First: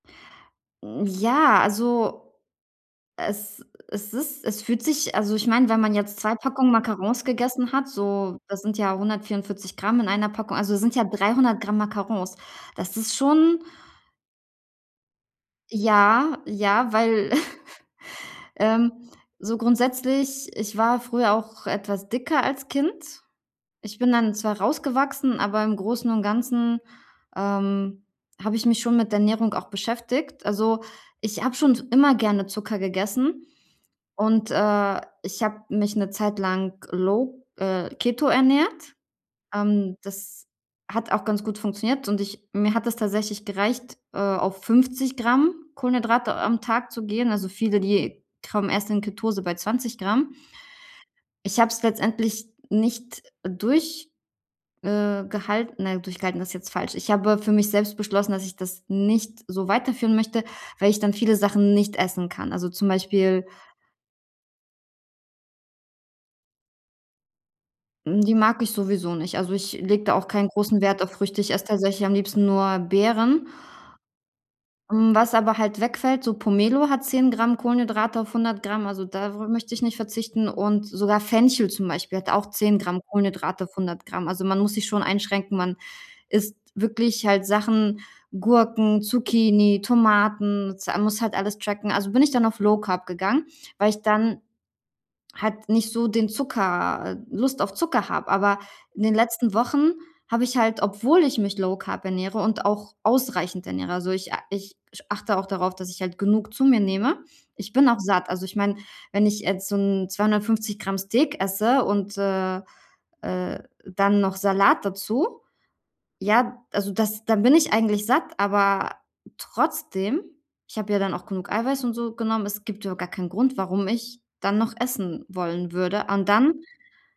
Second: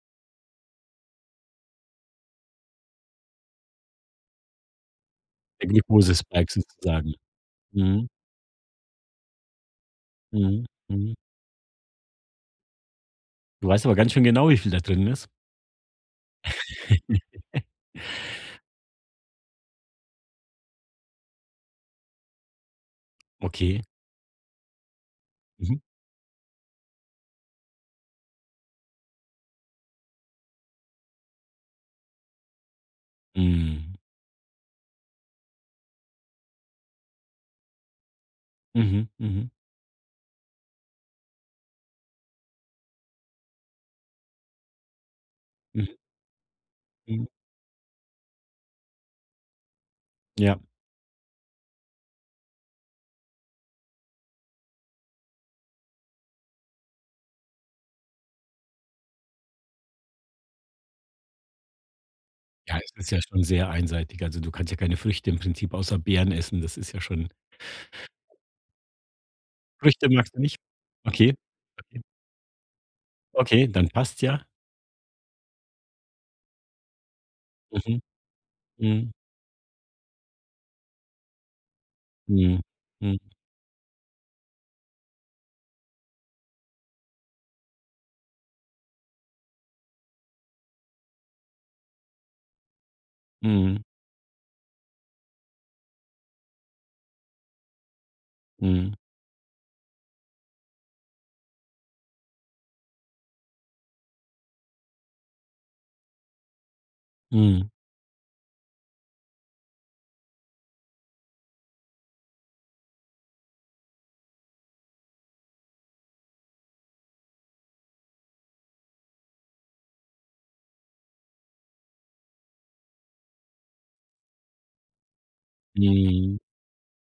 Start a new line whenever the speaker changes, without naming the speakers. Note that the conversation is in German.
Mhm, ja, also, es es ist es fühlt sich also, ich meine,
Ein
wenn man jetzt 2
Glucose-Spike
Packungen
sozusagen.
Macarons gegessen hat,
Mhm.
so, das sind ja 144 gr in einer Packung,
Mhm,
also, sind ja
mhm.
300 gr Macarons. Das ist schon
Du weißt aber ganz schön genau, wie viel da drin ist.
Ja. Ja, weil, ähm, so grundsätzlich ich war früher auch etwas dicker als Kind.
Okay.
Ich bin dann zwar rausgewachsen, aber im
Mhm.
Großen und Ganzen, ähm, habe ich mich schon mit Ernährung auch beschäftigt. Also, ich habe schon immer gerne Zucker gegessen
Mhm.
und, äh, ich habe mich 'ne Zeit lang low, äh, keto ernährt,
Mhm, mhm.
ähm, das hat auch ganz gut funktioniert und ich mir hat es tatsächlich gereicht, äh, auf 50 gr
Mhm.
Kohlenhydrate am Tag zu
Mhm.
gehen. Also, viele, die kommen erst in Ketose bei 20 gr.
Ja.
Ich habe es letztendlich nicht durch äh, gehalten. Nein, durchgehalten ist jetzt falsch. Ich habe für mich selbst beschlossen, dass ich das nicht so weiterführen möchte, weil ich dann viele Sachen nicht essen kann. Also
Ja,
zum
es ist ja schon
Beispiel
sehr einseitig. Also, du kannst ja keine Früchte im Prinzip außer Beeren essen, das ist ja schon
Hm, die mag ich sowieso nicht. Also, ich lege
Früchte
da auch
magst du
keinen
nicht?
großen Wert auf
Okay,
Früchte. Ich esse
okay.
tatsächlich am liebsten nur Beeren.
Okay, dann passt's ja.
Mhm, was aber halt wegfällt, so Pomelo hat 10 gr
Mhm,
Kohlenhydrate auf 100 gr, also,
mhm.
da wo möchte ich nicht verzichten und sogar Fenchel zum Beispiel hat auch
Mhm,
10 gr
mhm.
Kohlenhydrate auf 100 gr. Also, man muss sich schon einschränken, man isst wirklich halt Sachen, Gurken, Zucchini, Tomaten, Za muss halt alles tracken. Also bin ich dann auf Low Carb gegangen,
Mhm.
weil ich dann halt nicht so den Zucker äh, Lust auf Zucker habe. Aber
Mhm.
in den letzten Wochen habe ich halt, obwohl ich mich Low Carb ernähre und auch ausreichend ernähre also, ich a ich achte auch darauf, dass ich halt genug zu mir nehme.
Mhm.
Ich bin auch satt. Also, ich meine, wenn ich jetzt so 'n 250 gr Steak esse, und, äh, äh, dann noch Salat dazu, ja? Also das da bin ich eigentlich satt, aber trotzdem ich habe ja dann auch genug Eiweiß und so genommen, es gibt überhaupt gar keinen Grund, warum ich dann noch essen wollen würde. Und
Mhm.
dann